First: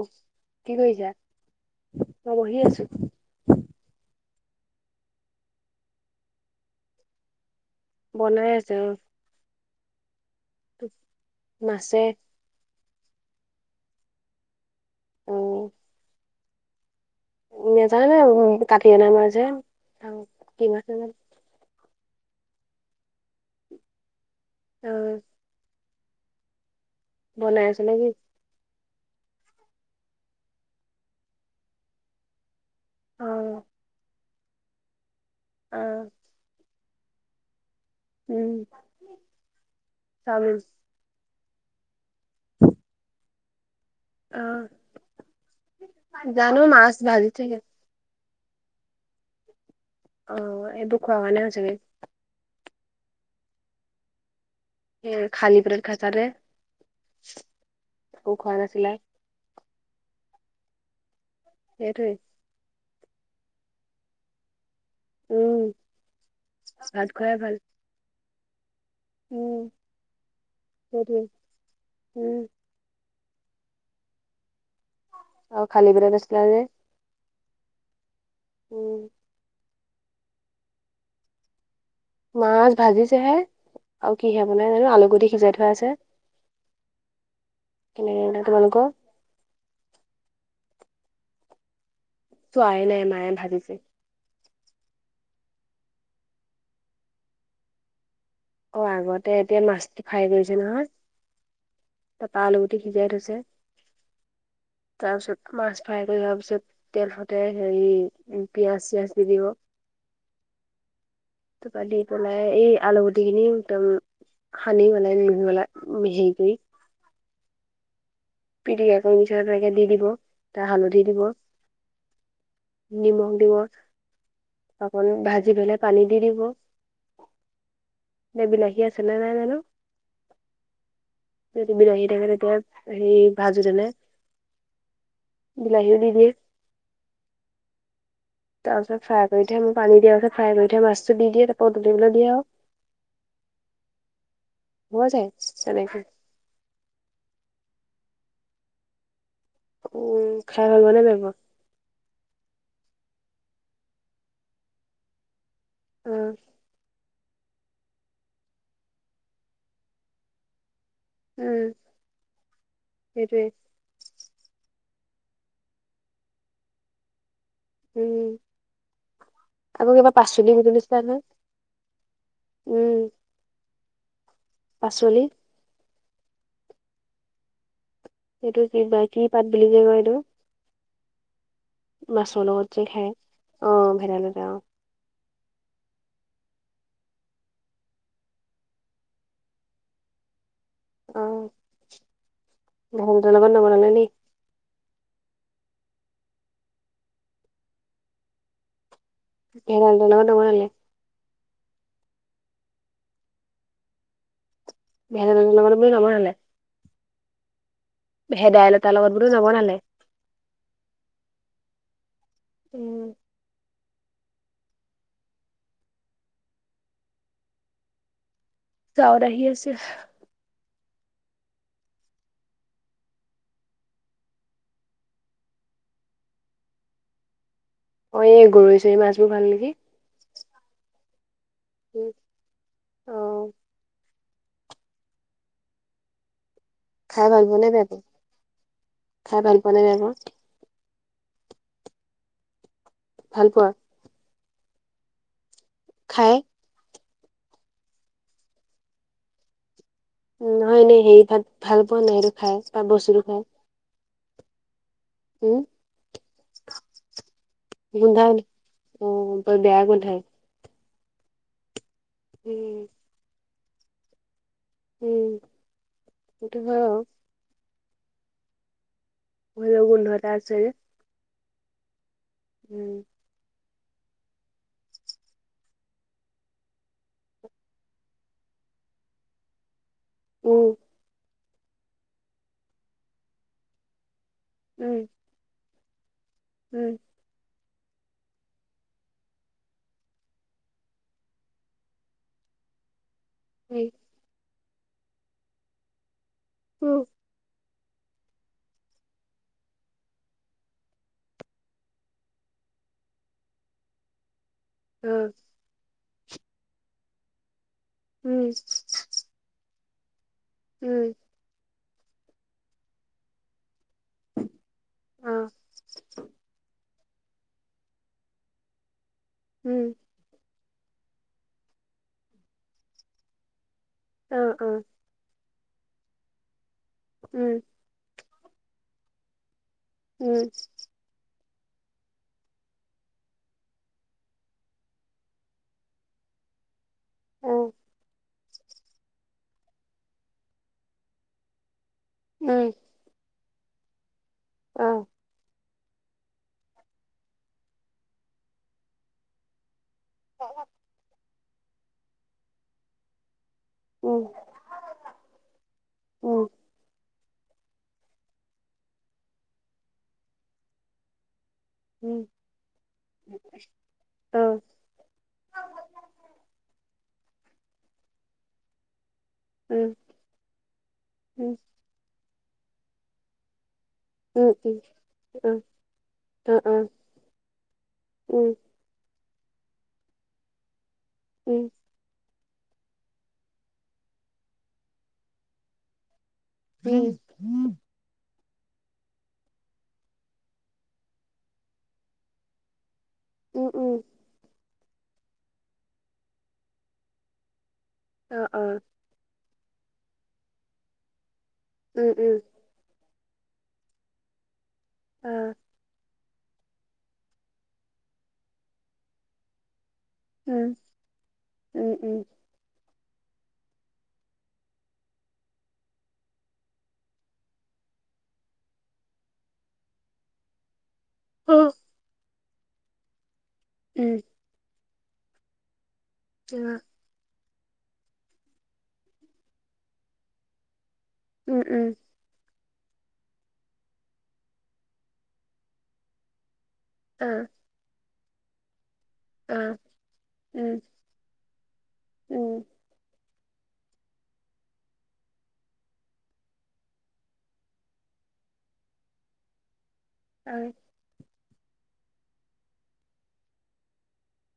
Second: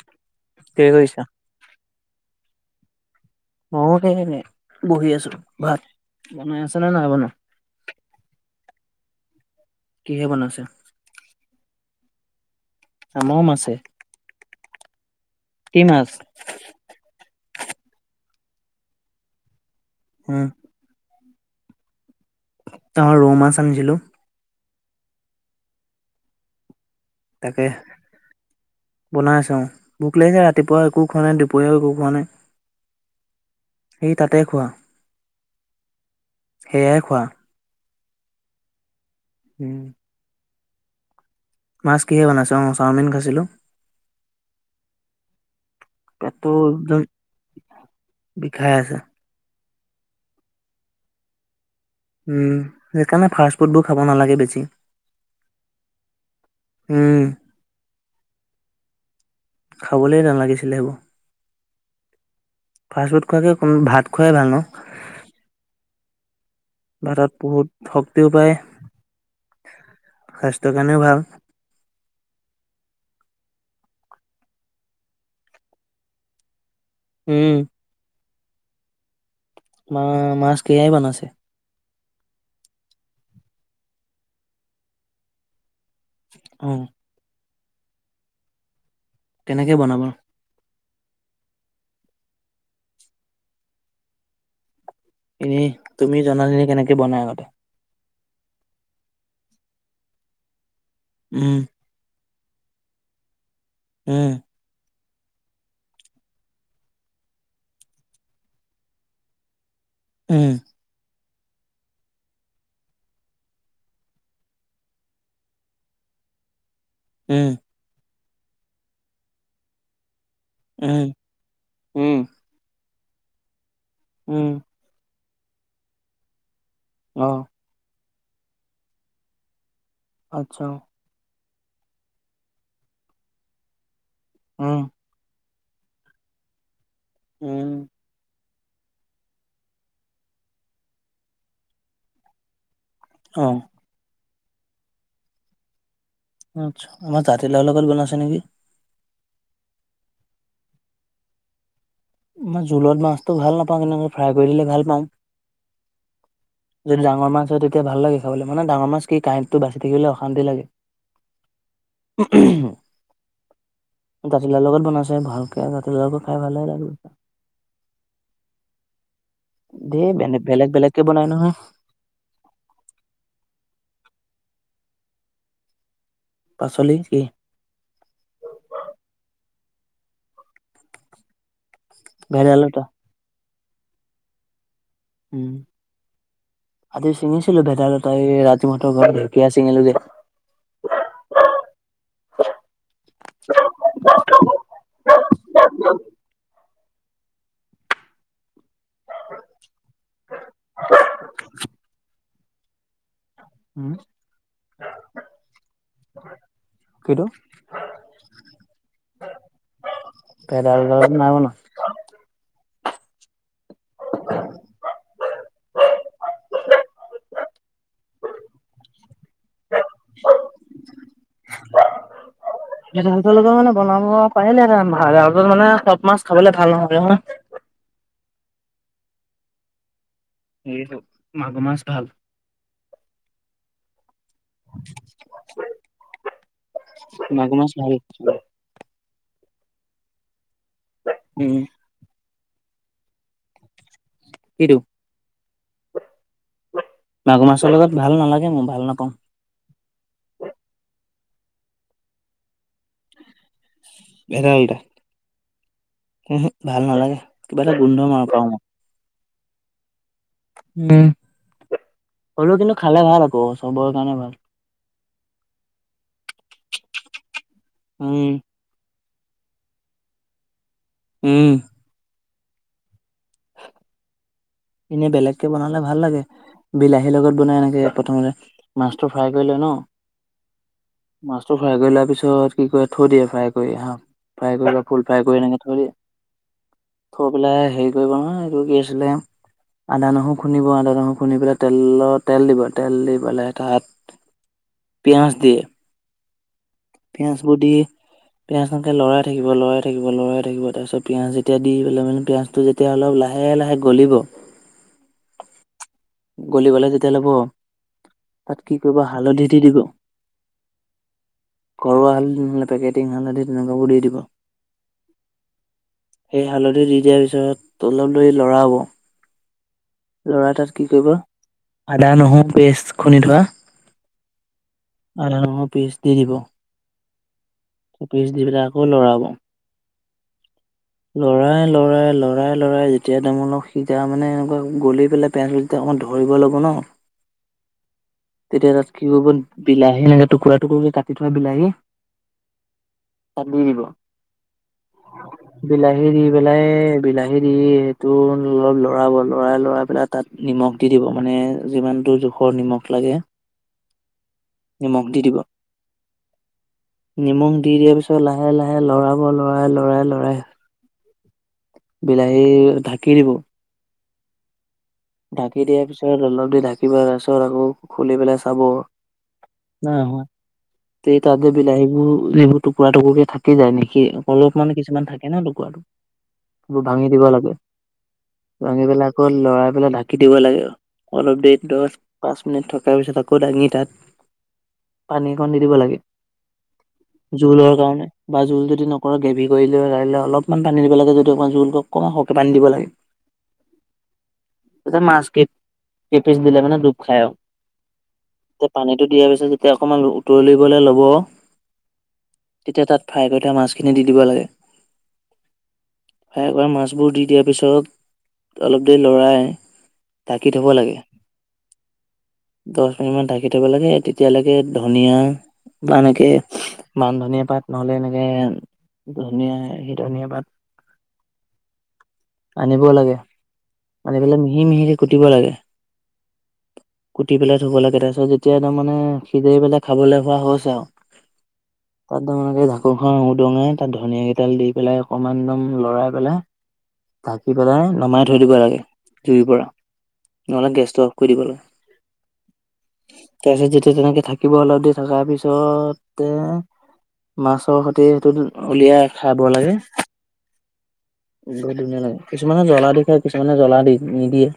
অঁ কি কৰিছা, মই বহি আছো! ময় সেই বহি আছো ভাত বনাই আছ নে নাই বনোৱা [unintelligible] বনাই আছে অঁ, কিহে বনাইছে! মাছে আমৰো মাছে, কি মাছ! নোজানে কাটি আনামাৰ যেন উম, কিান [unintelligible] আমাৰ ৰো মাছ আনিছিলোঁ! অঁ বনাই তাকে, আছে নেকি বনাই আছেঁ উম, ভোক লাগিছে ৰাতিপুৱা একো খোৱা নাই দুপৰীয়াও একো খোৱা নাই! অঁ সেই তাতে খোৱা অঁ হেয়াই খোৱা উম উম [unintelligible] চামিল [inaudible] মাছ কিহে বনাইছে! অঁ, চাওমিন খাইছিলো! অ পেটটো জানো মাছ একদম ভাজি চাগে বিষাই আছে! অ এইবোৰ খোৱা ম নে হৈছোগ [unintelligible] উম, সেইকাৰণে ফাষ্ট ফুড বোৰ খাব নালাগে বেছি! সেই খালি পেটত [unintelligible] খচাৰে উম, কৌ খোৱা নাছিলা খাবলৈ নালাগিছিলে সেইবোৰ! হেইটোৱে ফাষ্ট ফুড খোৱাকৈ কো ভাত খোৱাই ভাল ন! উম ভাত ভা তত খোৱাই ভাল বহুত শক্তিও পায়, উম স্বাস্থ্যৰ কাৰণেও সেইটোৱে ভাল! উম অ খাল বি নছিলিলা যে [unintelligible] উম উম মা মাছ কিহেৰে বনাইছে? মাছ ভাজিছেহে আৰু কিহে বনাই জানো আলুগুটি সিজাই থৈ আছে। অ। কেনো তোমালোকৰ - কেনেকৈ বনাব? চোৱাইে নাই মায়ে ভাজিছে। এনে তুমি জনাল ননে কেনেকে বনাই আগতে। অ আগতে এতিয়া মাছ ফ্ৰাই কৰিছে নহয়। উম। ত তা আলুি সিজাই থৈছে। উম। তাৰ পিছত মাছ ভাৰ থ যাৰ পিছত- তেল সতে হেৰি পিয়াজ চিয়াজ দি দিব। উম। তোপালে তোাই এই আলুগুটিখিনি একদম- হানি মাল লহাল হেই গৈ- উম। পিটিকা কৰি মিছ পকে দি দিব ত হালধি উম দিব- উম নিমখ দিব - উম। অকন ভাজি পেলাই পানী দি দিব- অহ। ন বিলাহী আছে নে নাই জানো- আচ্ছা। যদি বিলাহী থাকে তেতিয়া সেই ভাজোতেনে- অ। বিলাহিও দি দিয়ে - উম। তাৰ পাছ ফাই কৰি থ ম পানী দিয়াৰ পাছ ফ্ৰাই কৰি থাই মাছ দি দিয় তাৰপৰা উ তলিবলৈ দিয়ে আৰু- অহ। হ যায় চাগাইক- আচ্ছা আমাৰ জাতি লগৰ লগত গন আছে নেকি? উ খাই ভব নে বিব- মই জোলত মাছটো ভাল নাপাওঁ কেনেক ফ্ৰাই কৰি দিলে ভাল পাওঁ। অ। যদি ডাঙৰ মাছ হয় তেতিয়া ভাল লাগে খাব মানে ডাঙৰ মাছ কি কাঁহটতটো বাচি থাকিলে অশান্তি লাগে। [inaudible] উম সেইটোৱে দাতিলাৰ লগত বনাইছে ভালকে জাতিলা লগো খাই ভালে লাগে। উম আকৌ ধেৰ কিবা বেলেগ পাচল বেলেগ সুধিছিলা বেলেগকে নহয়? বনাই উম। পাচলি? পাচলি কি? এইটো কি বা কি পাত বুলি কয় এইটো- মাছৰ লগত ভেদাইলতা যে খাই অ ভেদাই লতা অ - উম আজি ছিঙিছিলো ভেদাইলতই ৰাতি মতৰ ঘৰত ঢেকীয়া চিঙিলো যে- অ', [unintelligible] নবনালে নি? [unintelligible] [inaudible] হম। [unintelligible] কিতু? ভেদাইলতাৰ লগত বোলো নবনালে? ভেদাইলতা লগত নাই বনোৱা। উম। [inaudible] [unintelligible] আহি আছে। [inaudible] ভেদাইলতা লগত মানে বনাব পাৰিলেহেতেন ভালকে মানে চব মাছ খাবলে ভাল নহয় নহয়। অ', এই গৰৈ চৰৈ মাছবোৰ ভাল নেকি? এইটো মাগুৰ মাছ ভাল। উম, অ [inaudible] খাই ভাল মাগুৰ পোৱা নে মাছ বেয়া পোৱা, খাই ভাল পোৱা নে বেয়া পোৱা? উম। ভাল পোৱা? কিটো? খায়? মাগুৰ মাছৰ লগত ভাল নালাগে মোৰ, মই ভাল নাপাওঁ। নহয় এনেই হেৰি ভাত ভাল পোৱা নাই খাই বা বস্তুটো খাই। ভেদাইলতা? উম। উহো, ভাল নালাগে কিবা এটা গোন্ধ মাৰ গোন্ধাই ন পাওঁ মই। অ', বৰ বেয়া গোন্ধাই। উম, হলেও কিন্তু উম খালে ভাল আকৌ চবৰ কাৰণে ভাল। উম, সেইটো হয় বাৰু। উম। ভোলৰ গোন্ধ এটা আছে যে। উম। উম। এনে বেলেগকে বনালে ভাল লাগে। বিলাহীৰ লগত বনাই এনেকে প্ৰথমতে মাছটো ফ্ৰাই কৰি লয় ন। উম। মাছটো ফ্ৰাই কৰি লোৱা পিছত কি কৰে থৈ দিয়ে ফ্ৰাই কৰি হা। ফ্ৰাই কৰিব বা উম ফুল ফ্ৰাই কৰি এনেকে থৈ দিয়ে। উম। থৈ পেলাই হেৰি কৰিব নহয়, এইটো কি আছিলে আদা নহৰু খুন্দিব আদা নহৰু খুন্দি পেলাই তেলত তেল দিব তেল দি পেলাই উম তাত পিয়াজ দিয়ে। উম। পিয়াজ বোৰ দি পিঁয়াজ সিনিকে লৰাই থাকিব, লৰাই থাকিব, লৰাই থাকিব তাৰপিছত পিঁয়াজ যেতিয়া দি পেলাই মানে পিঁয়াজটো যে তিয়া অলপ লাহে লাহে গলিব। উম। গলিবলে তেতিয়া ল'ব, উম তাত কি কৰিব হালধি দি দিব। উম। ঘৰুৱা হালধি নহলে পেকেটিং হালধি তেনেকুৱ দি দিব, অ সেই হালধি দি দিয়াৰ পিছত অলপ দেৰি লৰাব। উম। লৰাই তাত কি কৰিব, আদা, নহৰু পেষ্ট খুন্দি থোৱা। অ', অ'। আদা, নহৰু পেষ্ট দি দিব। উম। পিচ দি পেলাই আকৌ লৰাব। হয়। লৰাই, লৰাই, লৰাই, লৰাই যেতিয়া তাৰমানে সিজা মানে এনেকুৱা গলি পেলাই পেজ। তেতিয়া অকমান ধৰিব লাগে ন। তেতিয়া তাত কি কৰিব বিলাহী এনেক টুকুৰা টুকুৰা কৰি কাটি থোৱা বিলাহী। উম। তাত দি দিব। অ'। বিলাহী দি পেলাই বিলাহী দি সেইটো অলপ লৰাব লৰাই, লৰাই পেলাই। তাত নিমখ দি দিব মানে যিমানটো জোখৰ নিমখ লাগে। উম। নিমখ দি দিব। নিমখ দি দিয়াৰ পিছত লাহে, লাহে লৰাব লৰাই, লৰাই, লৰাই। বিলাহী ঢাকি দিব অ'। ঢাকি দিয়াৰ পিছত অলপ দি ঢাকিব পিছত আকৌ খুলি পেলাই চাব। উম অ ন এই তাতে উম বিলাহীবোৰ এইবোৰ। টুকুৰা টুকুৰ কে থাকি যায় নেকি। উম উম অলপ অ উম মানে উম উম কিছুমান থাকে ন উম অ অ অ লুকুৰাটো ভাঙি দিব লাগে। উম ভাঙি পেলাই আকৌ লৰাই পেলাই ঢাকি দিব লাগে অলপ দেৰি। পাঁচ মিনিট থকাৰ পিছত আকৌ দাঙি তাত পানী অকণ দি দিব লাগে। উম উম জোলৰ কাৰণে। বা জোল যদি নকৰে গ্ৰভভি কৰি ললে গািলে অলপমান পানী দিব লাগে যদি অকমান জোলক অকমান সহে পানী দিব লাগে। উম, উম। ততে মাছ পেপিচ দিলে মানে দুব খায় অ অ পানী। দিয়া পিছত যেতিয়া অকমান উতলিবলৈ ল'ব। উম, উম। তেতিয়া তাত ফ্ৰাই কৰি থোৱা মাছখিনি দি দিব লাগে। অ'। ফ্ৰাই কৰা মাছবোৰ দি দিয়াৰ পিছত অলপ দেৰি লৰাই। ধাকি থ'ব উম লাগে। উম উম দহ মিনিট মান ঢাকি থব লাগে, তেতিয়ালৈকে ধনিয়া বা এনেকে মান ধনিয়া পাত নহলে এনেকে। ধুনীয়া সি ধনীয়া পাত। অ'। আনিব লাগে আনি পেলাই মিহি মিহিক কুটিব লাগে। [unintelligible] কুটি পেলাই থুব লাগে তাৰপিছত যেতিয়া তাৰ মানে সিজাই পেলাই খাবলৈ হোৱা হৈছে আৰু। উম, উম। তাত তকে ঢাকোনখন উদঙাই তাত ধনিয় কেইডাল দি পেলাই অকমান একদম লৰাই পেলাই। ঢাকি পেলাই নমাই থৈ দিব লাগে জুইৰ অ পৰা নহ'লে উম গেষ্ট কৰি দিব লাগে। উম। তাৰপিছত যেতিয়া তেনেকে থাকিব হল দে থাকাৰ পিছত তে মাছৰ সৈতে সেইটো উলিয়াই খাব লাগে। ঐ। বহুত ধুনীয়া লাগে কিছুমানে জ্বলা দি খায় কিছুমানে জ্বলা দি নিদিয়ে।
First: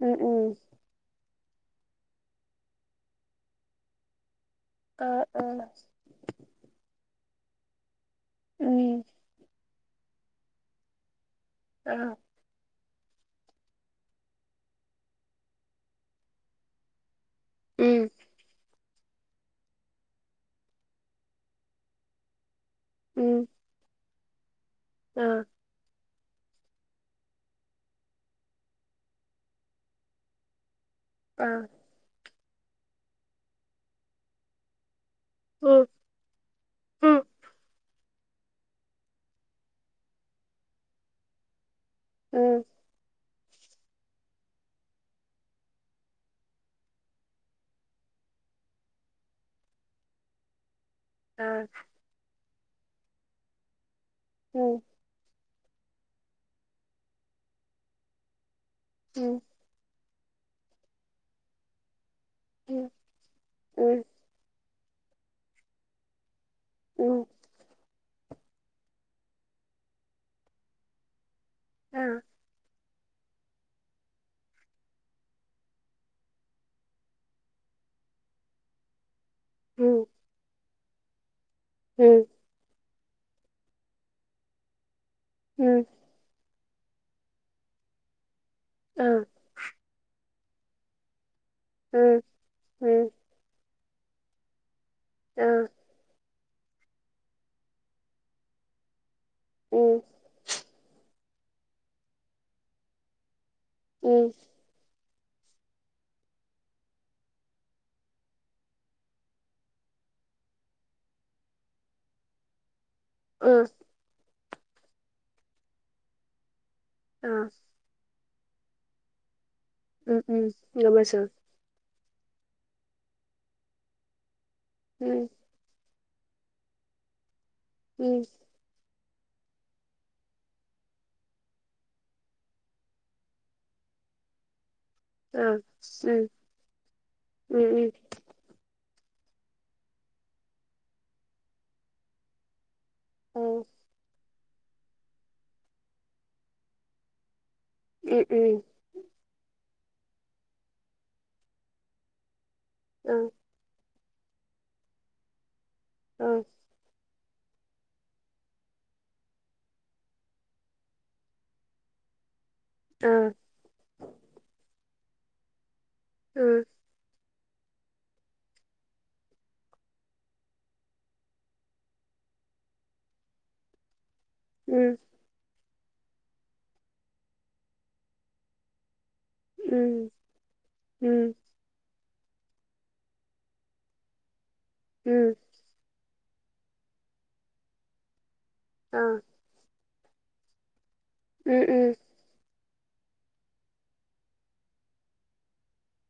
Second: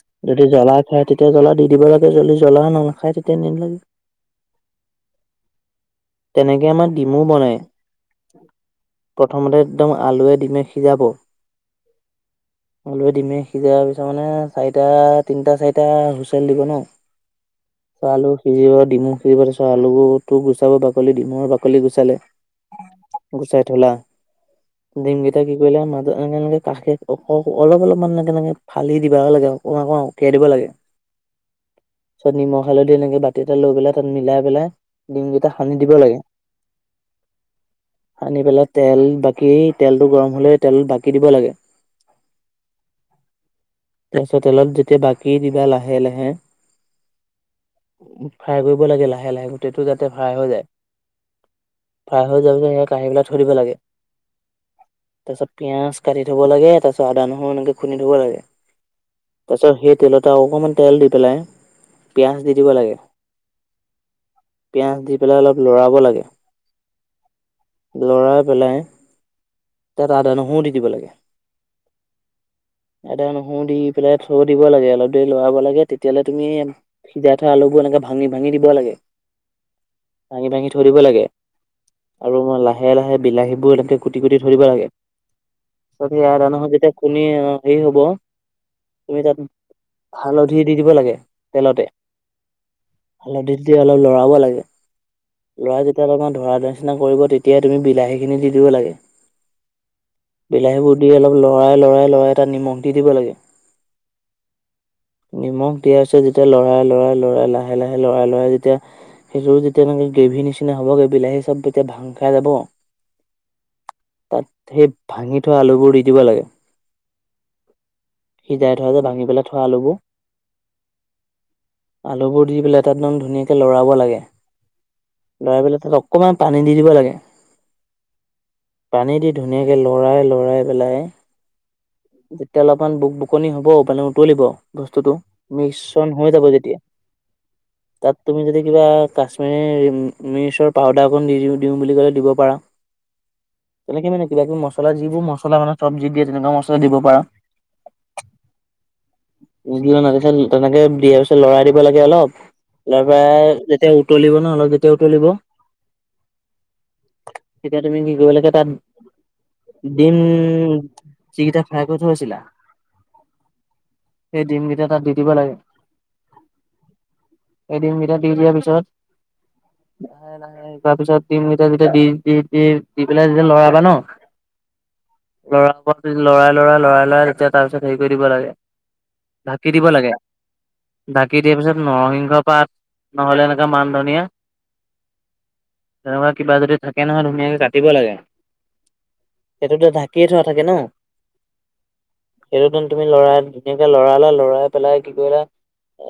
উম যদি উম জ্বলা খায় তেতিয়া জ্বলা দি দিব লাগে যদি জ্বলা নাখায় তেতিয়া নিম লাগে অঁ, অঁ। তেনেকে আমাৰ ডিমো বনাই। অ উম উম প্ৰথমতে একদম আলুৱে দিমে সিজাব অ'। অলুৱে দিমে সিজাৰ পিছত মানে চাৰিটা তিনিটা চাৰিটা হুইচেল দিব ন উম অ আলু সিজিব দিমু খিজিব। তাৰ পিছত আলুটো গুচাব বাকলি দিমৰ বাকলি গুচালে, উম উম গুচাই ধূলা। অ দিমকেইটা কি কৰিলা? মাজত এনেকে এনেকে কাষে অ' অলপ অলপ মান এনেকে ফালি দিব লাগে অকমান অকমান অকিয়াই দিব লাগে। অ'। তাৰ পিছত নিমখ হা'লধি এনেকে বাতি এটা লৈ পেলাই তাত মিলাই পেলাই দিমকেইটা উ সানি দিব লাগে। একো উ উম শব্দ নাই। সানি পেলাই তেল বাকি তেলটো গৰম হ'লে তেলত বাকী দিব লাগে। উম। তাৰপিছত তেলত যেতিয়া বাকী দিবা লাহে লাহে উ ফ্ৰাই কৰিব লাগে লাহে লাহে গোটেইটো যাতে ফ্ৰাই হৈ যায়। অ'। ফ্ৰাই হৈ যোৱা পিছত সেয়া কাঁহীপেলাই থৈ দিব লাগে। উম। তাৰ পিছত পিয়াজ কাটি থব লাগে, তাৰপিছত আদা নহৰু এনেকে খুন্দি দিব লাগে। উম। তাৰপিছত সেই তেলত অকণমান তেল দি পেলাই পিঁয়াজ দি দিব উম লাগে। উম পিয়ঁয়াজ দি পেলাই অলপ লৰাব লাগে উম। লৰাই পেলাই তাত আদা নহৰু দি দিব লাগে অঁ। আদা নহৰু দি পেলাই থৈ দিব লাগে, অলপ দেৰি লৰাব লাগে তেতিয়ালৈ তুমি সিজাই থোৱা আলুবোৰ এনেকে ভাঙি ভাঙি দিব লাগে ভাঙি ভাঙি থৈ দিব লাগে। হুম। অ, লাহে লাহে বিলাহীবোৰ এনেকে কুতি কুতি থৈ দিব লাগে উম। তাৰ পিছত যেতিয়া আদা নহৰু খুন্দি হেৰি হব, অ তুমি তাত হা'লধি দি দিব লাগে তেলতে উম, উম। হা'লধি দি অলপ লৰাব লাগে, লৰাই তাত অকমান ধৰা ধৰা নিচিনা কৰিব তেতিয়াই তুমি বিলাহী খিনি দি দিব লাগে। উম। বিলাহীবোৰ দি অলপ লৰাই লৰাই লৰাই তাত নিমখ দি দিব লাগে। উম। নিমখ দিয়া পিছত যেতিয়া লৰাই লৰাই লৰাই লাহে লাহে লৰাই লৰাই যেতিয়া সেইটো যেতিয়া তেনেকে গ্ৰেভি নিচিনা হ'বগে, বিলাহী চব তেতিয়া ভাং খাই যাব অঁ। তাত সেই ভাঙি থোৱা আলুবোৰ দি দিব লাগে। অঁ। সিজাই থোৱা যে ভাঙি পেলাই থোৱা আলোবোৰ উম, উম, গ'ম পাইছো। আলুবোৰ দি পেলাই তাত একদম ধুনীয়াকৈ লৰাব লাগে। ওম লৰাই পেলাই তাত অকণমান পানী দি দিব লাগে। উম! পানী দি ধুনীয়াকৈ লৰাই লৰাই পেলাই! যেতিয়া অলপমান বুক বুকনি হব, পানী উতলিব বস্তুতটো! অ মিশ্ৰণ উম হৈ যাব যেতিয়া উম উম তাত। তুমি যদি কিবা কাশ্মীৰ মিৰ্চৰ পাউদাৰ অকণ দি দি দিওঁ বুলি ক'লে দিব পাৰা। অ তেনেকে মানে কিবা কিবি মছলা, যিবোৰ মছলা মানে চবজিত দিয়ে তেনেকুৱা মছলা দিব পাৰা। উম উম! দুদিন মান তেনেকে দিয়াৰ পিছত লৰাই দিব লাগে অলপ! তাৰ পৰা যেতিয়া উতলিব ন অলপ যেতিয়া উতলিব! অঁ তেতিয়া তুমি কি কৰিব লাগে তাত, দিম! জি কেইটা ফ্ৰাই কৰি থৈছিলা! উম! সেই দিমকেইটা তাত দি দিব লাগে। উম! এই দিম কেইটা দি দিয়াৰ পিছত। লাহে লাহে তাৰ পিছত দিমেইতাক যেতিয়া দি দি দি দি পেলাই যেতিয়া লৰাবা ন! উম লৰা ও লৰাই লৰাই লৰাই লৰাই তেতিয়া তাৰপিছত হেৰি কৰি দিব লাগে। ঢাকি দিব লাগে ঢাকি। দিয়াৰ পিছত নৰসিংহ পাত নহলে এনেকা মান ধনিয়া! উম। তেনেকুৱা কিবা যদি থাকে নহয় ধুনীয়াকে কাটিব লাগে। অঁ সেইটোতো ঢাকিয়ে থৰা থাকে ন। উম উম! এইটো তুমি লৰাই ধুনীয়াকে লৰালা লৰাই পেলাই কি কৰিলা?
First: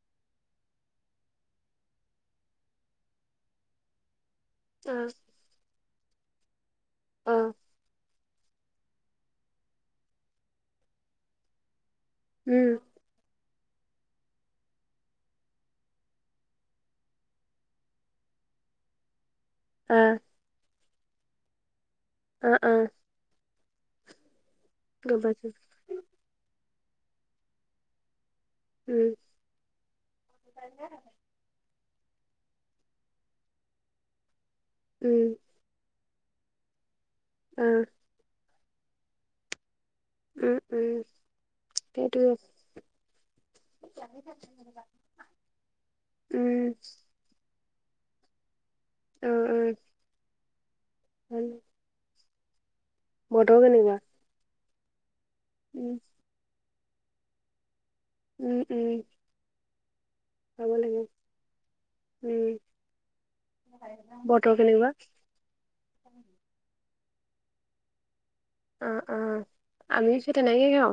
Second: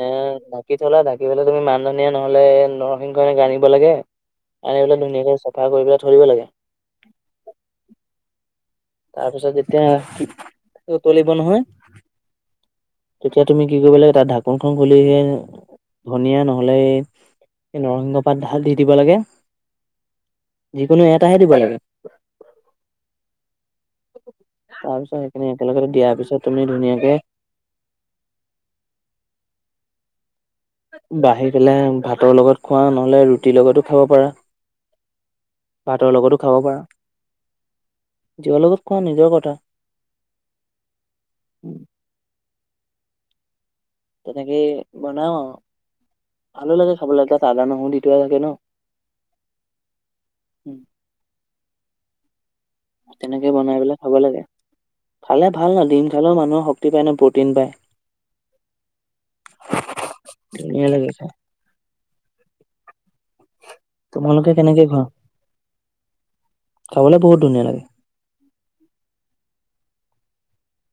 এ ঢাকি থলা ঢাকি পলে তুমি মানধনীয়া নহলে নৰসিংহ আনিব লাগে। আনি পেলাই ধুনীয়াকে চাফা কৰি পেলাই থৈ লাগে। অঁ তাৰ পিছত যেতিয়া উতলিব নহয়! উম তেতিয়া তুমি কি কৰিব লাগে, তাত ঢাকোনখন খুলিহে ধনীয়া নহলে! নৰসিংহ পাত ধালি দিব লাগে। অ যিকোনো এটাহে দিব লাগে। অঁ অঁ তাৰপিছত সেইখিনি একেলগে দিয়াৰ পিছত তুমি ধুনীয়াকে! উম! বাঢ়ি পেলাই ভাতৰ লগত খোৱা নহলে ৰুটিৰ লগতো খাব পাৰা। উম। ভাতৰ লগতো খাব পাৰা। অ যিহ লগত কোৱা নিজৰ কথা! উম উম সেইটো। তেনেকে বনাও ভালো লাগে খাবলৈ তাত আদা নহৰু দি থোৱা থাকে ন! অ অ উম, বুজিব পৰা নাই তেনেকে বনাই কেনেকুৱা পেলাই খাব লাগে। খালে ভাল না উম দিম খালেও মানুহৰ শক্তি পায় ন প্ৰটিন পায়। উম উম। [unintelligible] খাব লাগে উম। তোমালোকে বতৰ কেনেকে কেনেকুৱা? খাবলে বহুত ধুনীয়া লাগে। উম উম আমিও সেই তেনেকেই খাওঁ।